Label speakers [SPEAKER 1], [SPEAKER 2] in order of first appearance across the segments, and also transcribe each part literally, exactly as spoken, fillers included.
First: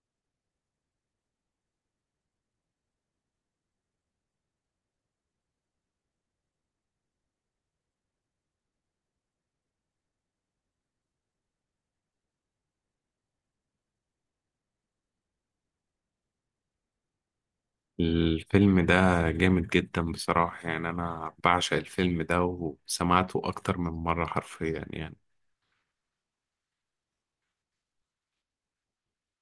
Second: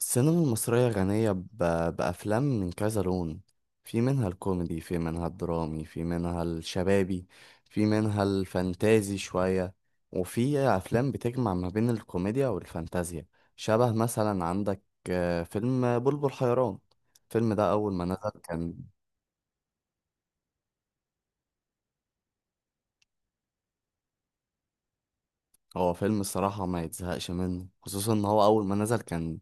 [SPEAKER 1] السينما المصرية غنية ب- بأفلام من كذا لون. في منها الكوميدي، في منها الدرامي، في منها الشبابي، في منها الفانتازي شوية. وفي أفلام بتجمع ما بين الكوميديا والفانتازيا، شبه مثلا عندك آه، فيلم بلبل حيران. الفيلم ده أول ما نزل كان.
[SPEAKER 2] الفيلم ده جامد جدا بصراحة، يعني أنا بعشق الفيلم ده وسمعته أكتر من مرة حرفيا يعني.
[SPEAKER 1] هو فيلم الصراحة ما يتزهقش منه، خصوصا ان هو اول ما نزل كان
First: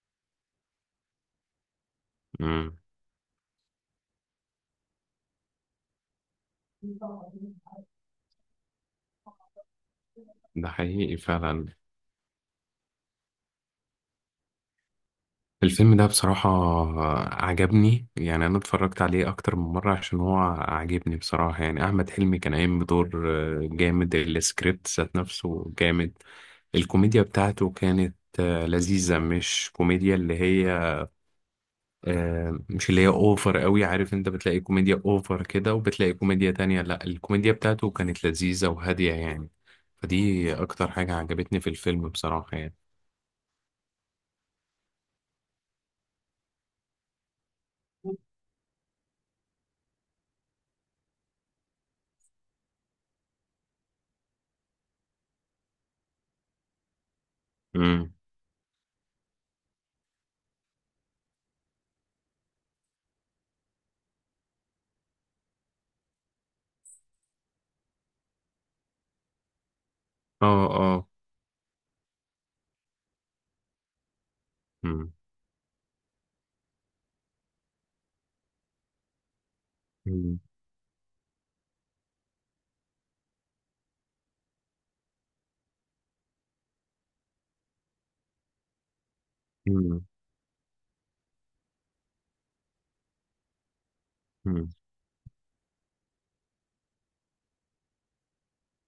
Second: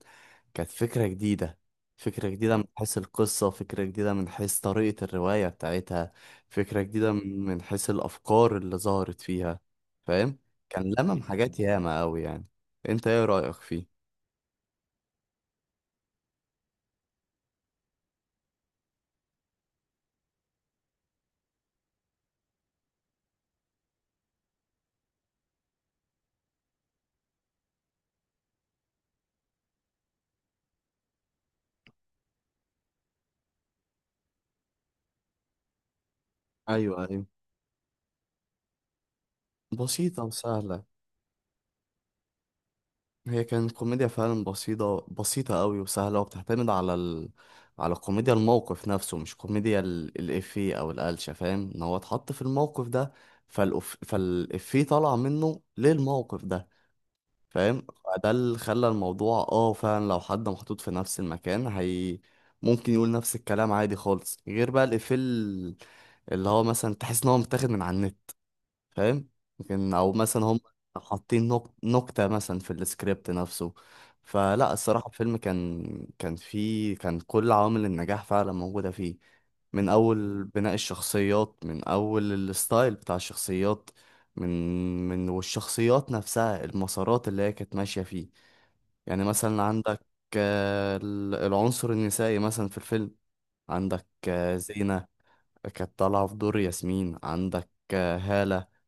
[SPEAKER 1] كانت فكرة جديدة. فكرة جديدة من
[SPEAKER 2] امم.
[SPEAKER 1] حيث القصة، فكرة جديدة من حيث طريقة الرواية بتاعتها، فكرة جديدة من من حيث الافكار اللي ظهرت فيها. فاهم؟
[SPEAKER 2] ده
[SPEAKER 1] كان
[SPEAKER 2] حقيقي
[SPEAKER 1] لمم حاجات
[SPEAKER 2] فعلا.
[SPEAKER 1] ياما قوي يعني. انت ايه رأيك فيه؟
[SPEAKER 2] الفيلم ده بصراحة عجبني، يعني أنا اتفرجت عليه أكتر من مرة عشان هو عجبني بصراحة يعني. أحمد حلمي كان قايم بدور آه، جامد. السكريبت ذات نفسه جامد. الكوميديا بتاعته كانت آه، لذيذة، مش كوميديا اللي هي آه، مش اللي هي اوفر قوي. عارف انت بتلاقي كوميديا اوفر كده وبتلاقي كوميديا تانية،
[SPEAKER 1] ايوه،
[SPEAKER 2] لا،
[SPEAKER 1] ايوه،
[SPEAKER 2] الكوميديا بتاعته كانت لذيذة وهادية يعني.
[SPEAKER 1] بسيطة
[SPEAKER 2] فدي
[SPEAKER 1] وسهلة.
[SPEAKER 2] اكتر حاجة عجبتني في الفيلم بصراحة يعني.
[SPEAKER 1] هي كانت كوميديا فعلا بسيطة بسيطة قوي وسهلة، وبتعتمد على ال... على كوميديا الموقف نفسه، مش كوميديا ال... الإفيه أو القلشة. فاهم إن هو اتحط في الموقف ده فالأف... فالإفيه طلع منه للموقف ده. فاهم؟
[SPEAKER 2] امم.
[SPEAKER 1] فده اللي خلى الموضوع، اه، فعلا لو حد محطوط في نفس المكان هي ممكن يقول نفس الكلام عادي خالص، غير بقى الإفيه ال- اللي هو مثلا تحس إن هو متاخد من على النت. فاهم؟ لكن او مثلا
[SPEAKER 2] اه،
[SPEAKER 1] هم
[SPEAKER 2] اه.
[SPEAKER 1] حاطين نق- نكتة مثلا في السكريبت نفسه. فلا الصراحة
[SPEAKER 2] امم.
[SPEAKER 1] الفيلم كان، كان فيه، كان كل عوامل النجاح فعلا موجودة فيه. من
[SPEAKER 2] امم.
[SPEAKER 1] أول بناء الشخصيات، من أول الستايل بتاع الشخصيات، من من والشخصيات نفسها، المسارات اللي هي كانت ماشية فيه. يعني مثلا عندك
[SPEAKER 2] امم.
[SPEAKER 1] آه، ال- العنصر النسائي مثلا في الفيلم. عندك آه،
[SPEAKER 2] أمم.
[SPEAKER 1] زينة كانت طالعة في دور ياسمين. عندك آه، هالة.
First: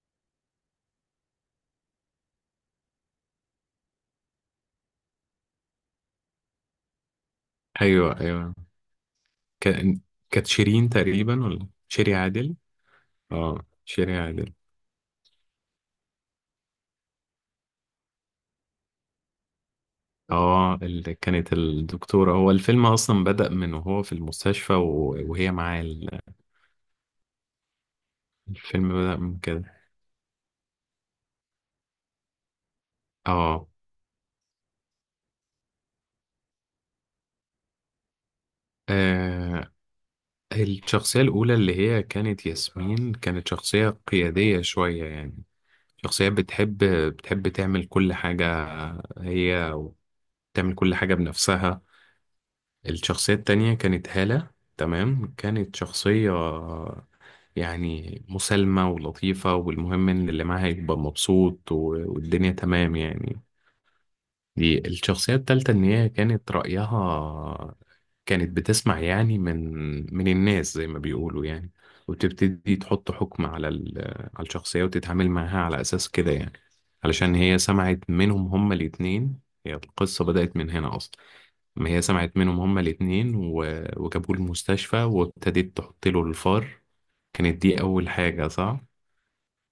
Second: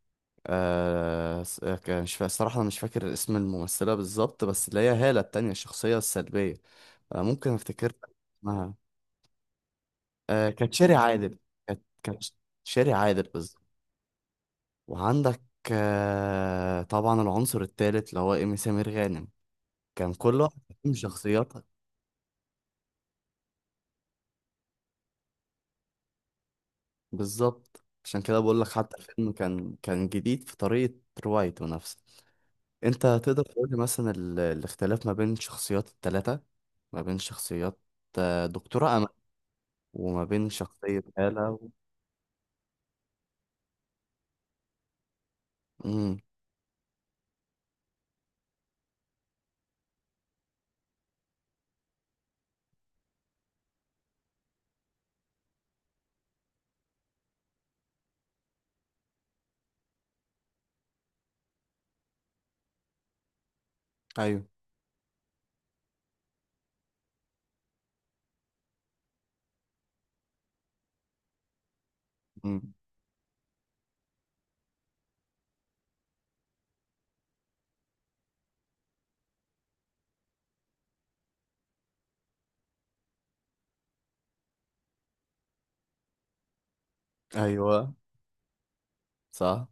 [SPEAKER 1] آه س- آه، ك- مش فا... الصراحة أنا مش فاكر اسم الممثلة بالظبط، بس اللي هي هالة التانية الشخصية السلبية. آه ممكن أفتكر لك
[SPEAKER 2] ايوه، ايوه.
[SPEAKER 1] اسمها.
[SPEAKER 2] كان. كانت
[SPEAKER 1] آه كانت
[SPEAKER 2] شيرين
[SPEAKER 1] شيري عادل.
[SPEAKER 2] تقريبا ولا
[SPEAKER 1] كانت
[SPEAKER 2] شيري
[SPEAKER 1] كانت
[SPEAKER 2] عادل؟
[SPEAKER 1] شيري عادل بالظبط.
[SPEAKER 2] اه، شيري عادل.
[SPEAKER 1] وعندك آه طبعا العنصر التالت اللي هو إيمي سمير غانم. كان كل واحد
[SPEAKER 2] اه،
[SPEAKER 1] فيهم
[SPEAKER 2] اللي كانت
[SPEAKER 1] شخصياتها.
[SPEAKER 2] الدكتورة. هو الفيلم اصلا بدأ من وهو في المستشفى و- وهي معاه ال-
[SPEAKER 1] بالظبط، عشان كده بقول لك
[SPEAKER 2] الفيلم
[SPEAKER 1] حتى
[SPEAKER 2] بدأ
[SPEAKER 1] الفيلم
[SPEAKER 2] من
[SPEAKER 1] كان
[SPEAKER 2] كده.
[SPEAKER 1] كان جديد في طريقة روايته نفسه. انت تقدر
[SPEAKER 2] اه.
[SPEAKER 1] تقول لي مثلا ال- الاختلاف ما بين شخصيات التلاتة، ما بين شخصيات آه، دكتورة أمل
[SPEAKER 2] آه،
[SPEAKER 1] وما بين شخصية
[SPEAKER 2] الشخصية
[SPEAKER 1] هالة
[SPEAKER 2] الأولى
[SPEAKER 1] و...
[SPEAKER 2] اللي هي كانت ياسمين، كانت شخصية قيادية شوية يعني.
[SPEAKER 1] مم.
[SPEAKER 2] شخصية بتحب بتحب تعمل كل حاجة هي، وتعمل كل حاجة بنفسها. الشخصية التانية كانت هالة، تمام، كانت شخصية يعني مسالمة ولطيفة، والمهم إن اللي معاها يبقى مبسوط و- والدنيا تمام يعني.
[SPEAKER 1] أيوه.
[SPEAKER 2] دي الشخصية التالتة إن هي كانت رأيها، كانت بتسمع يعني من من الناس زي ما بيقولوا يعني،
[SPEAKER 1] مم.
[SPEAKER 2] وتبتدي تحط حكم على ال... على الشخصية وتتعامل معاها على أساس كده يعني، علشان هي سمعت منهم هما الاتنين. هي القصة بدأت من هنا أصلا. ما هي سمعت منهم هما الاتنين و... وجابوه المستشفى وابتدت تحط له الفار. كانت دي
[SPEAKER 1] أيوه.
[SPEAKER 2] أول حاجة، صح؟
[SPEAKER 1] صح.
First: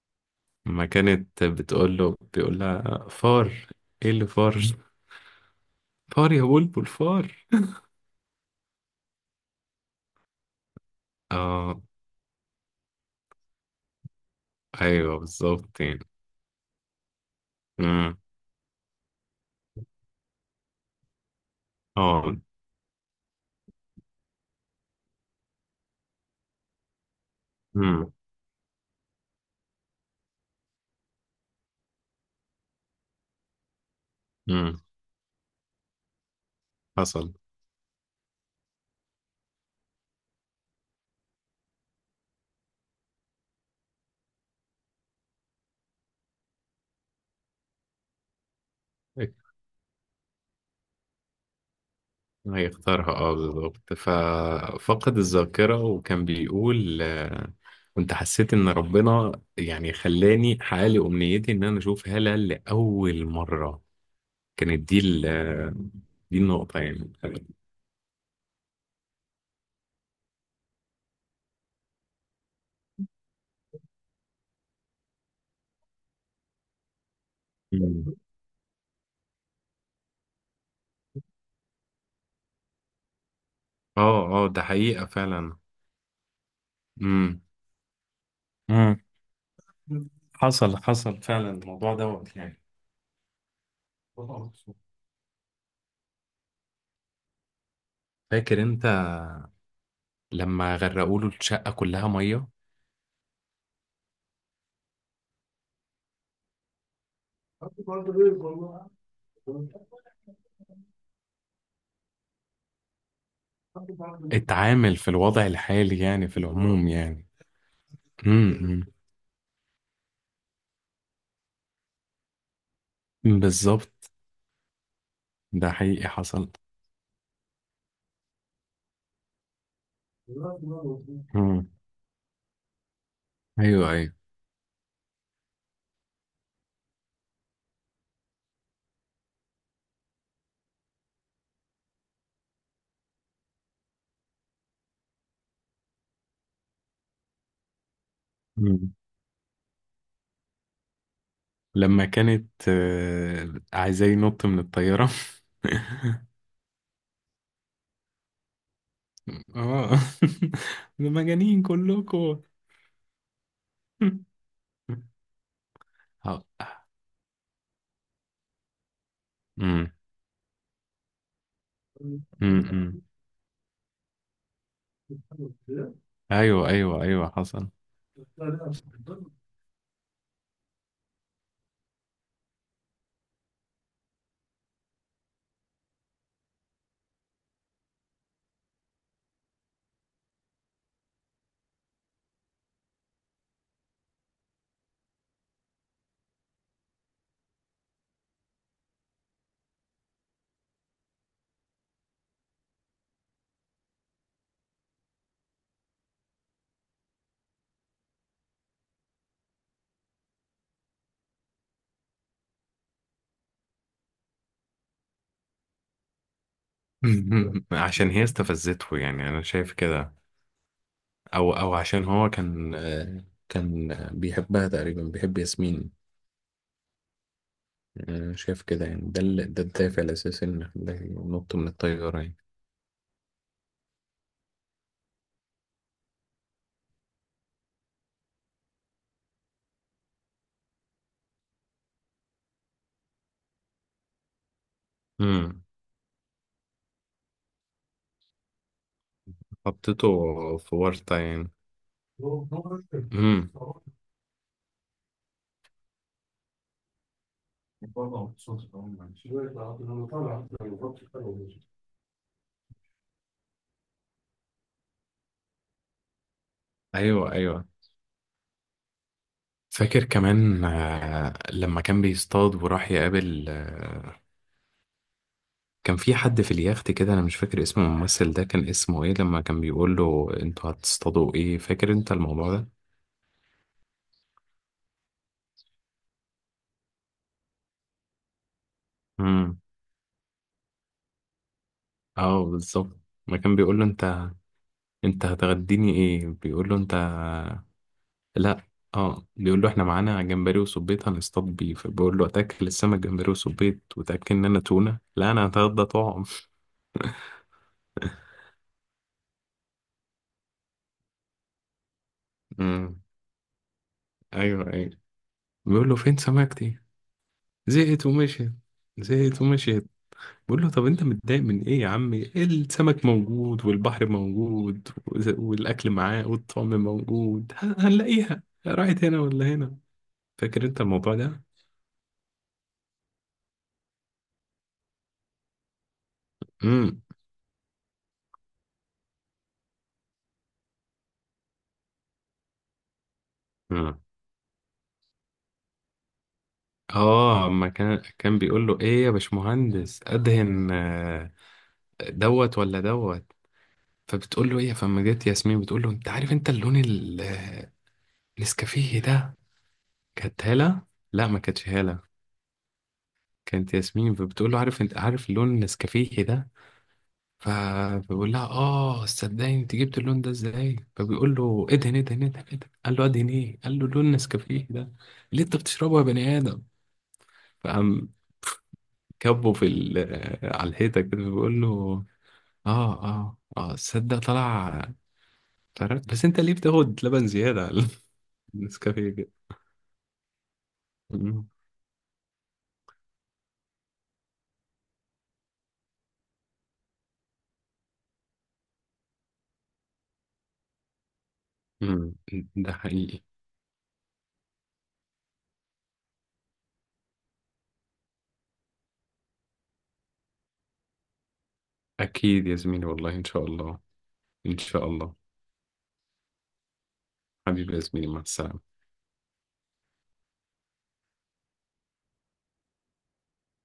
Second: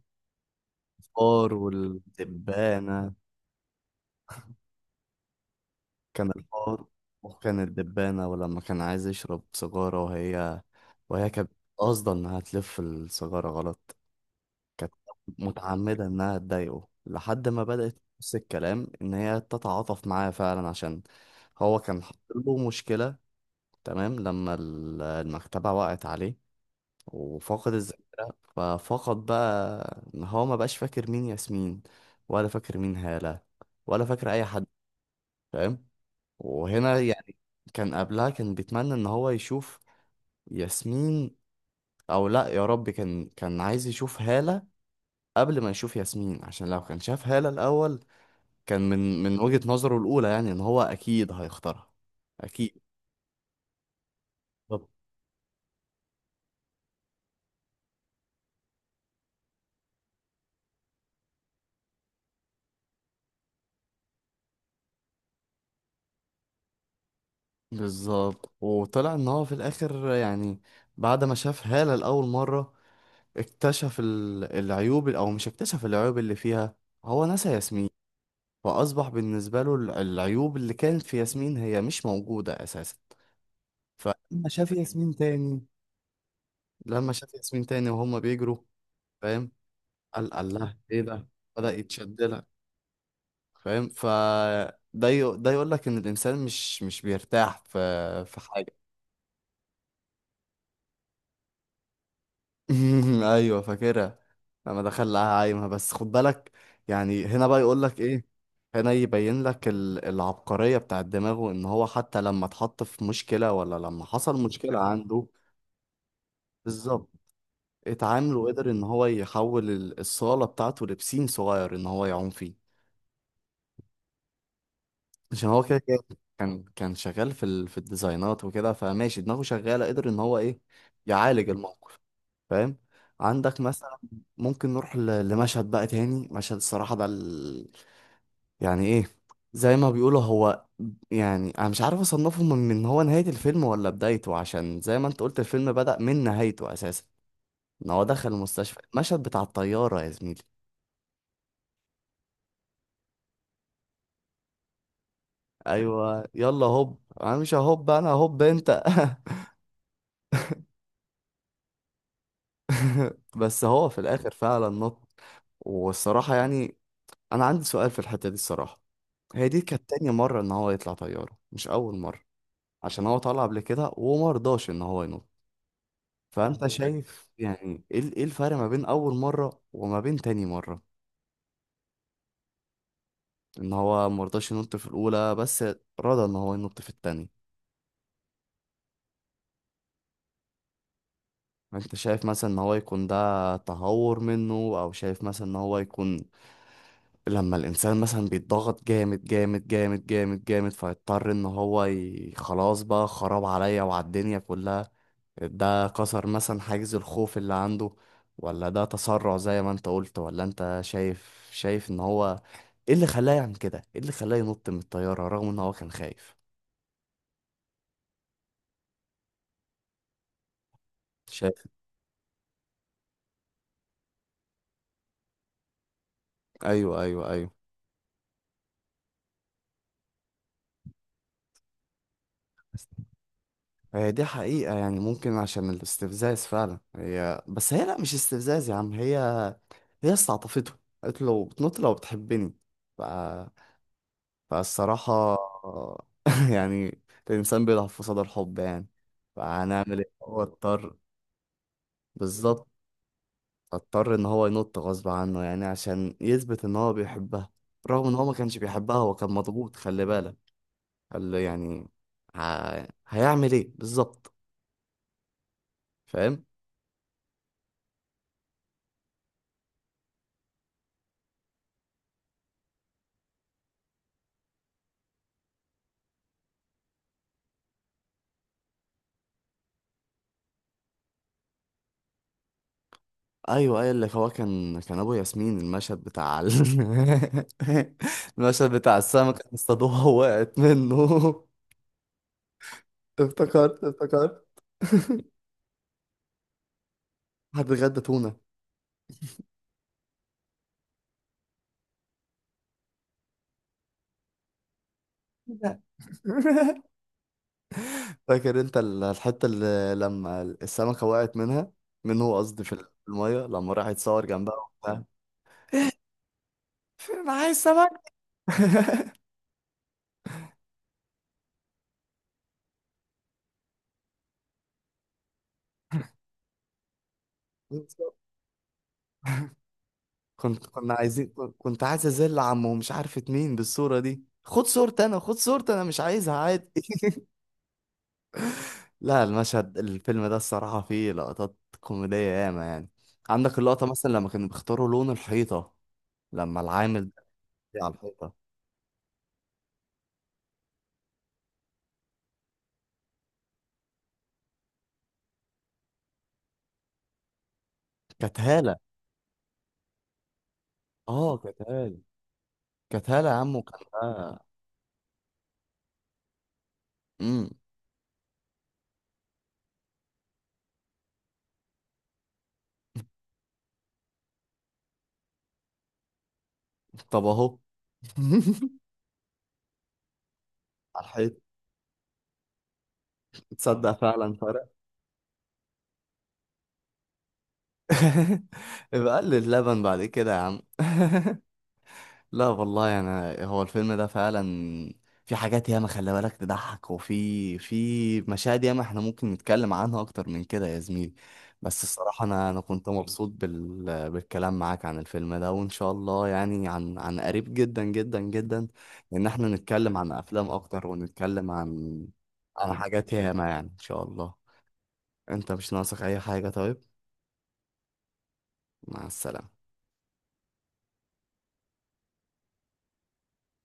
[SPEAKER 2] ما كانت
[SPEAKER 1] الفار
[SPEAKER 2] بتقول له، بيقول لها
[SPEAKER 1] والدبانة.
[SPEAKER 2] فار. إيه اللي فار؟
[SPEAKER 1] كان
[SPEAKER 2] فار يا
[SPEAKER 1] الفار
[SPEAKER 2] بلبل فار.
[SPEAKER 1] وكان الدبانة، ولما كان عايز يشرب سيجارة وهي وهي كانت
[SPEAKER 2] اه.
[SPEAKER 1] قاصدة إنها تلف السيجارة غلط. كانت
[SPEAKER 2] ايوه، بالظبط يعني.
[SPEAKER 1] متعمدة إنها تضايقه لحد ما بدأت
[SPEAKER 2] امم.
[SPEAKER 1] نفس الكلام إن هي تتعاطف معاه فعلا عشان هو كان حاطط
[SPEAKER 2] اه.
[SPEAKER 1] له مشكلة. تمام، لما ال- المكتبة وقعت عليه وفقد الذاكرة،
[SPEAKER 2] امم.
[SPEAKER 1] ففقد بقى إن هو ما بقاش فاكر مين ياسمين، ولا فاكر مين هالة، ولا فاكر أي حد.
[SPEAKER 2] امم.
[SPEAKER 1] فاهم؟ وهنا
[SPEAKER 2] حصل.
[SPEAKER 1] يعني كان قبلها كان بيتمنى إن هو يشوف ياسمين، أو لأ يا رب كان كان عايز يشوف هالة قبل ما يشوف ياسمين، عشان لو كان شاف هالة الأول كان من من وجهة نظره الأولى يعني إن هو أكيد هيختارها.
[SPEAKER 2] هي
[SPEAKER 1] أكيد.
[SPEAKER 2] اختارها، اه بالظبط،
[SPEAKER 1] بالظبط.
[SPEAKER 2] ففقد الذاكرة وكان بيقول آه، كنت حسيت ان ربنا يعني خلاني حقق امنيتي ان انا اشوف هالة لأول مرة. كانت دي ال آه، دي النقطة يعني.
[SPEAKER 1] بالظبط. وطلع إن هو في الآخر يعني بعد ما شاف هالة لأول مرة اكتشف ال- العيوب، أو مش اكتشف العيوب اللي فيها، هو نسى ياسمين.
[SPEAKER 2] مم.
[SPEAKER 1] فأصبح بالنسبة له ال- العيوب اللي كانت في ياسمين هي مش موجودة أساسا.
[SPEAKER 2] اه، اه،
[SPEAKER 1] فلما
[SPEAKER 2] ده
[SPEAKER 1] شاف
[SPEAKER 2] حقيقة
[SPEAKER 1] ياسمين
[SPEAKER 2] فعلا.
[SPEAKER 1] تاني، لما شاف
[SPEAKER 2] امم.
[SPEAKER 1] ياسمين تاني وهما بيجروا،
[SPEAKER 2] امم.
[SPEAKER 1] فاهم؟ قال
[SPEAKER 2] حصل،
[SPEAKER 1] الله إيه
[SPEAKER 2] حصل
[SPEAKER 1] ده؟
[SPEAKER 2] فعلا
[SPEAKER 1] بدأ
[SPEAKER 2] الموضوع
[SPEAKER 1] يتشد
[SPEAKER 2] دوت
[SPEAKER 1] لها.
[SPEAKER 2] يعني.
[SPEAKER 1] فاهم؟ ف ده يق- ده يقول لك ان الانسان مش مش بيرتاح في في
[SPEAKER 2] فاكر
[SPEAKER 1] حاجه.
[SPEAKER 2] انت لما غرقوا له الشقة كلها مية؟
[SPEAKER 1] ايوه فاكرها. لما دخل لها عايمه، بس خد بالك، يعني هنا بقى يقول لك ايه، هنا يبين لك ال- العبقريه بتاع دماغه، ان هو حتى لما اتحط في مشكله ولا لما حصل مشكله
[SPEAKER 2] اتعامل في
[SPEAKER 1] عنده،
[SPEAKER 2] الوضع الحالي يعني، في العموم
[SPEAKER 1] بالظبط،
[SPEAKER 2] يعني.
[SPEAKER 1] اتعامل وقدر ان
[SPEAKER 2] امم.
[SPEAKER 1] هو يحول ال- الصاله بتاعته لبسين صغير ان هو يعوم فيه.
[SPEAKER 2] بالظبط.
[SPEAKER 1] عشان هو
[SPEAKER 2] ده
[SPEAKER 1] كده كده
[SPEAKER 2] حقيقي حصل.
[SPEAKER 1] كان كان شغال في ال... في الديزاينات وكده، فماشي دماغه شغالة، قدر ان هو ايه، يعالج
[SPEAKER 2] مم.
[SPEAKER 1] الموقف. فاهم؟ عندك
[SPEAKER 2] ايوه،
[SPEAKER 1] مثلا،
[SPEAKER 2] ايوه.
[SPEAKER 1] ممكن نروح ل... لمشهد بقى تاني، مشهد الصراحة ده ال... يعني ايه، زي ما بيقولوا، هو يعني انا مش عارف اصنفه من من هو نهاية الفيلم ولا بدايته، عشان زي ما انت قلت الفيلم بدأ من نهايته اساسا، ان هو دخل المستشفى.
[SPEAKER 2] مم.
[SPEAKER 1] المشهد بتاع الطيارة يا زميلي،
[SPEAKER 2] لما كانت آه، عايزاه ينط من الطيارة.
[SPEAKER 1] ايوه، يلا هوب انا مش، هوب انا، هوب انت.
[SPEAKER 2] اه. ده مجانين كلكم.
[SPEAKER 1] بس هو في الاخر فعلا نط. والصراحة
[SPEAKER 2] ه-
[SPEAKER 1] يعني أنا عندي سؤال في الحتة دي. الصراحة هي دي كانت
[SPEAKER 2] مم.
[SPEAKER 1] تاني مرة إن هو يطلع طيارة، مش أول مرة،
[SPEAKER 2] مم. مم.
[SPEAKER 1] عشان هو طلع قبل كده ومرضاش إن هو ينط. فأنت
[SPEAKER 2] ايوه، ايوه،
[SPEAKER 1] شايف
[SPEAKER 2] ايوه، حصل.
[SPEAKER 1] يعني إيه ال- إيه الفرق ما بين أول مرة وما بين تاني مرة، إن هو مرضاش ينط في الأولى بس رضى إن هو ينط في التاني؟ أنت شايف مثلا إن هو يكون ده تهور منه، أو شايف مثلا إن هو يكون، لما الانسان مثلا بيتضغط جامد جامد جامد جامد جامد فيضطر ان هو ي... خلاص بقى خراب عليا وعلى الدنيا كلها، ده كسر مثلا حاجز الخوف اللي عنده؟ ولا ده تسرع زي ما انت قلت؟ ولا انت شايف شايف ان هو ايه اللي خلاه يعمل كده، ايه اللي خلاه ينط من الطيارة رغم ان هو كان خايف؟
[SPEAKER 2] عشان هي استفزته، يعني انا شايف كده. او
[SPEAKER 1] شايف.
[SPEAKER 2] او عشان هو كان آه، كان بيحبها تقريبا، بيحب ياسمين.
[SPEAKER 1] ايوه، ايوه، ايوه.
[SPEAKER 2] آه، شايف كده يعني، ده ال- ده الدافع الاساسي ان خلاه ينط من الطياره يعني.
[SPEAKER 1] هي دي حقيقة، يعني ممكن عشان الاستفزاز فعلا، هي بس هي لا مش استفزاز يا عم، هي هي استعطفته، قالت له لو بتنط لو بتحبني. ف... فالصراحة
[SPEAKER 2] امم.
[SPEAKER 1] آه، يعني الإنسان بيضعف في صدى الحب، يعني فهنعمل
[SPEAKER 2] حطيته
[SPEAKER 1] إيه، هو
[SPEAKER 2] في
[SPEAKER 1] اضطر.
[SPEAKER 2] ورطه يعني.
[SPEAKER 1] بالظبط،
[SPEAKER 2] امم.
[SPEAKER 1] اضطر إن هو ينط غصب عنه يعني عشان يثبت إن هو بيحبها، رغم إن هو ما كانش بيحبها، هو كان مضغوط، خلي بالك، قال له يعني ه... هيعمل إيه بالظبط؟ فاهم؟
[SPEAKER 2] ايوه، ايوه. فاكر كمان آه، لما كان بيصطاد وراح يقابل آه، كان في حد في اليخت كده، انا مش فاكر اسم الممثل ده كان اسمه ايه، لما كان بيقول له انتوا هتصطادوا ايه. فاكر انت الموضوع ده؟
[SPEAKER 1] ايوه، ايوه، اللي هو كان كان ابو ياسمين، المشهد بتاع ال... المشهد بتاع السمكه اللي
[SPEAKER 2] امم.
[SPEAKER 1] اصطادوها وقعت منه.
[SPEAKER 2] اه، بالظبط. ما كان بيقول
[SPEAKER 1] افتكرت،
[SPEAKER 2] له انت
[SPEAKER 1] افتكرت.
[SPEAKER 2] انت هتغديني ايه؟ بيقول له انت.
[SPEAKER 1] حد غدا تونه؟
[SPEAKER 2] لا. اه، بيقول له احنا معانا جمبري وصبيط هنصطاد بيه، فبيقول له اتاكل السمك جمبري وصبيط وتاكل ان انا تونه؟ لا، انا
[SPEAKER 1] لا.
[SPEAKER 2] هتغدى طعم.
[SPEAKER 1] فاكر انت ال- الحته اللي لما السمكه وقعت منها منه قصدي في
[SPEAKER 2] امم.
[SPEAKER 1] الميه، لما راح يتصور جنبها
[SPEAKER 2] ايوه، ايوه.
[SPEAKER 1] وبتاع؟
[SPEAKER 2] بيقول له فين سمكتي؟
[SPEAKER 1] فين معايا السمك.
[SPEAKER 2] زهقت ومشيت. زهقت ومشيت. بيقول له طب انت متضايق من ايه يا عمي، السمك موجود والبحر موجود وز- والاكل معاه والطعم موجود، هن- هنلاقيها، راحت هنا ولا هنا. فاكر
[SPEAKER 1] كنت،
[SPEAKER 2] انت
[SPEAKER 1] كنا
[SPEAKER 2] الموضوع
[SPEAKER 1] عايزين،
[SPEAKER 2] ده؟
[SPEAKER 1] كنت عايز ازل عمه ومش عارفه مين بالصوره دي، خد صورتي انا، خد صورتي انا، مش عايزها، عادي. لا، المشهد، الفيلم ده الصراحة فيه لقطات كوميدية ياما يعني. عندك اللقطة
[SPEAKER 2] امم.
[SPEAKER 1] مثلا لما كانوا بيختاروا لون الحيطة، لما العامل
[SPEAKER 2] اه، ما
[SPEAKER 1] ده على
[SPEAKER 2] كان
[SPEAKER 1] الحيطة.
[SPEAKER 2] كان بيقول له، ايه يا باشمهندس ادهن آه، دوت ولا دوت. فبتقول له ايه، فما جت ياسمين بتقول له انت عارف، انت اللون ال- آه،
[SPEAKER 1] كانت هالة،
[SPEAKER 2] النسكافيه ده. كانت هالة. لا،
[SPEAKER 1] اه
[SPEAKER 2] ما
[SPEAKER 1] كانت
[SPEAKER 2] كانتش
[SPEAKER 1] هالة،
[SPEAKER 2] هالة،
[SPEAKER 1] كانت هالة يا عم،
[SPEAKER 2] كانت
[SPEAKER 1] وكان
[SPEAKER 2] ياسمين.
[SPEAKER 1] آه.
[SPEAKER 2] فبتقول له عارف، انت عارف اللون النسكافيه ده؟
[SPEAKER 1] امم
[SPEAKER 2] فبيقول لها اه، صدقني انت جبت اللون ده ازاي؟ فبيقول له ادهن، ادهن، ادهن، ادهن. قال له ادهن ايه؟ قال له لون نسكافيه ده اللي انت بتشربه يا بني ادم.
[SPEAKER 1] طب اهو.
[SPEAKER 2] فقام كبه في ال- آه، على الحيطه
[SPEAKER 1] على
[SPEAKER 2] كده،
[SPEAKER 1] الحيط.
[SPEAKER 2] بيقول له اه، اه، اه،
[SPEAKER 1] تصدق
[SPEAKER 2] تصدق
[SPEAKER 1] فعلا فرق.
[SPEAKER 2] طلع. قررت، بس انت ليه بتاخد لبن زيادة على النسكافيه
[SPEAKER 1] يبقى
[SPEAKER 2] كده.
[SPEAKER 1] قلل اللبن بعد كده يا عم.
[SPEAKER 2] مم.
[SPEAKER 1] لا والله، انا هو الفيلم ده فعلا في حاجات ياما خلي بالك تضحك، وفي في مشاهد ياما احنا ممكن نتكلم عنها اكتر من كده يا زميلي. بس
[SPEAKER 2] مم.
[SPEAKER 1] الصراحة انا انا
[SPEAKER 2] ده
[SPEAKER 1] كنت
[SPEAKER 2] حقيقي.
[SPEAKER 1] مبسوط بال... بالكلام معاك عن الفيلم ده، وان شاء الله يعني عن عن قريب جدا جدا جدا ان احنا نتكلم عن افلام اكتر، ونتكلم عن
[SPEAKER 2] اكيد يا
[SPEAKER 1] عن
[SPEAKER 2] زميلي،
[SPEAKER 1] حاجات
[SPEAKER 2] والله ان شاء
[SPEAKER 1] ياما يعني، ان
[SPEAKER 2] الله.
[SPEAKER 1] شاء الله.
[SPEAKER 2] ان شاء الله.
[SPEAKER 1] انت مش ناقصك اي حاجة طيب؟
[SPEAKER 2] حبيبي يا زميلي، مع السلامة.
[SPEAKER 1] مع السلامة.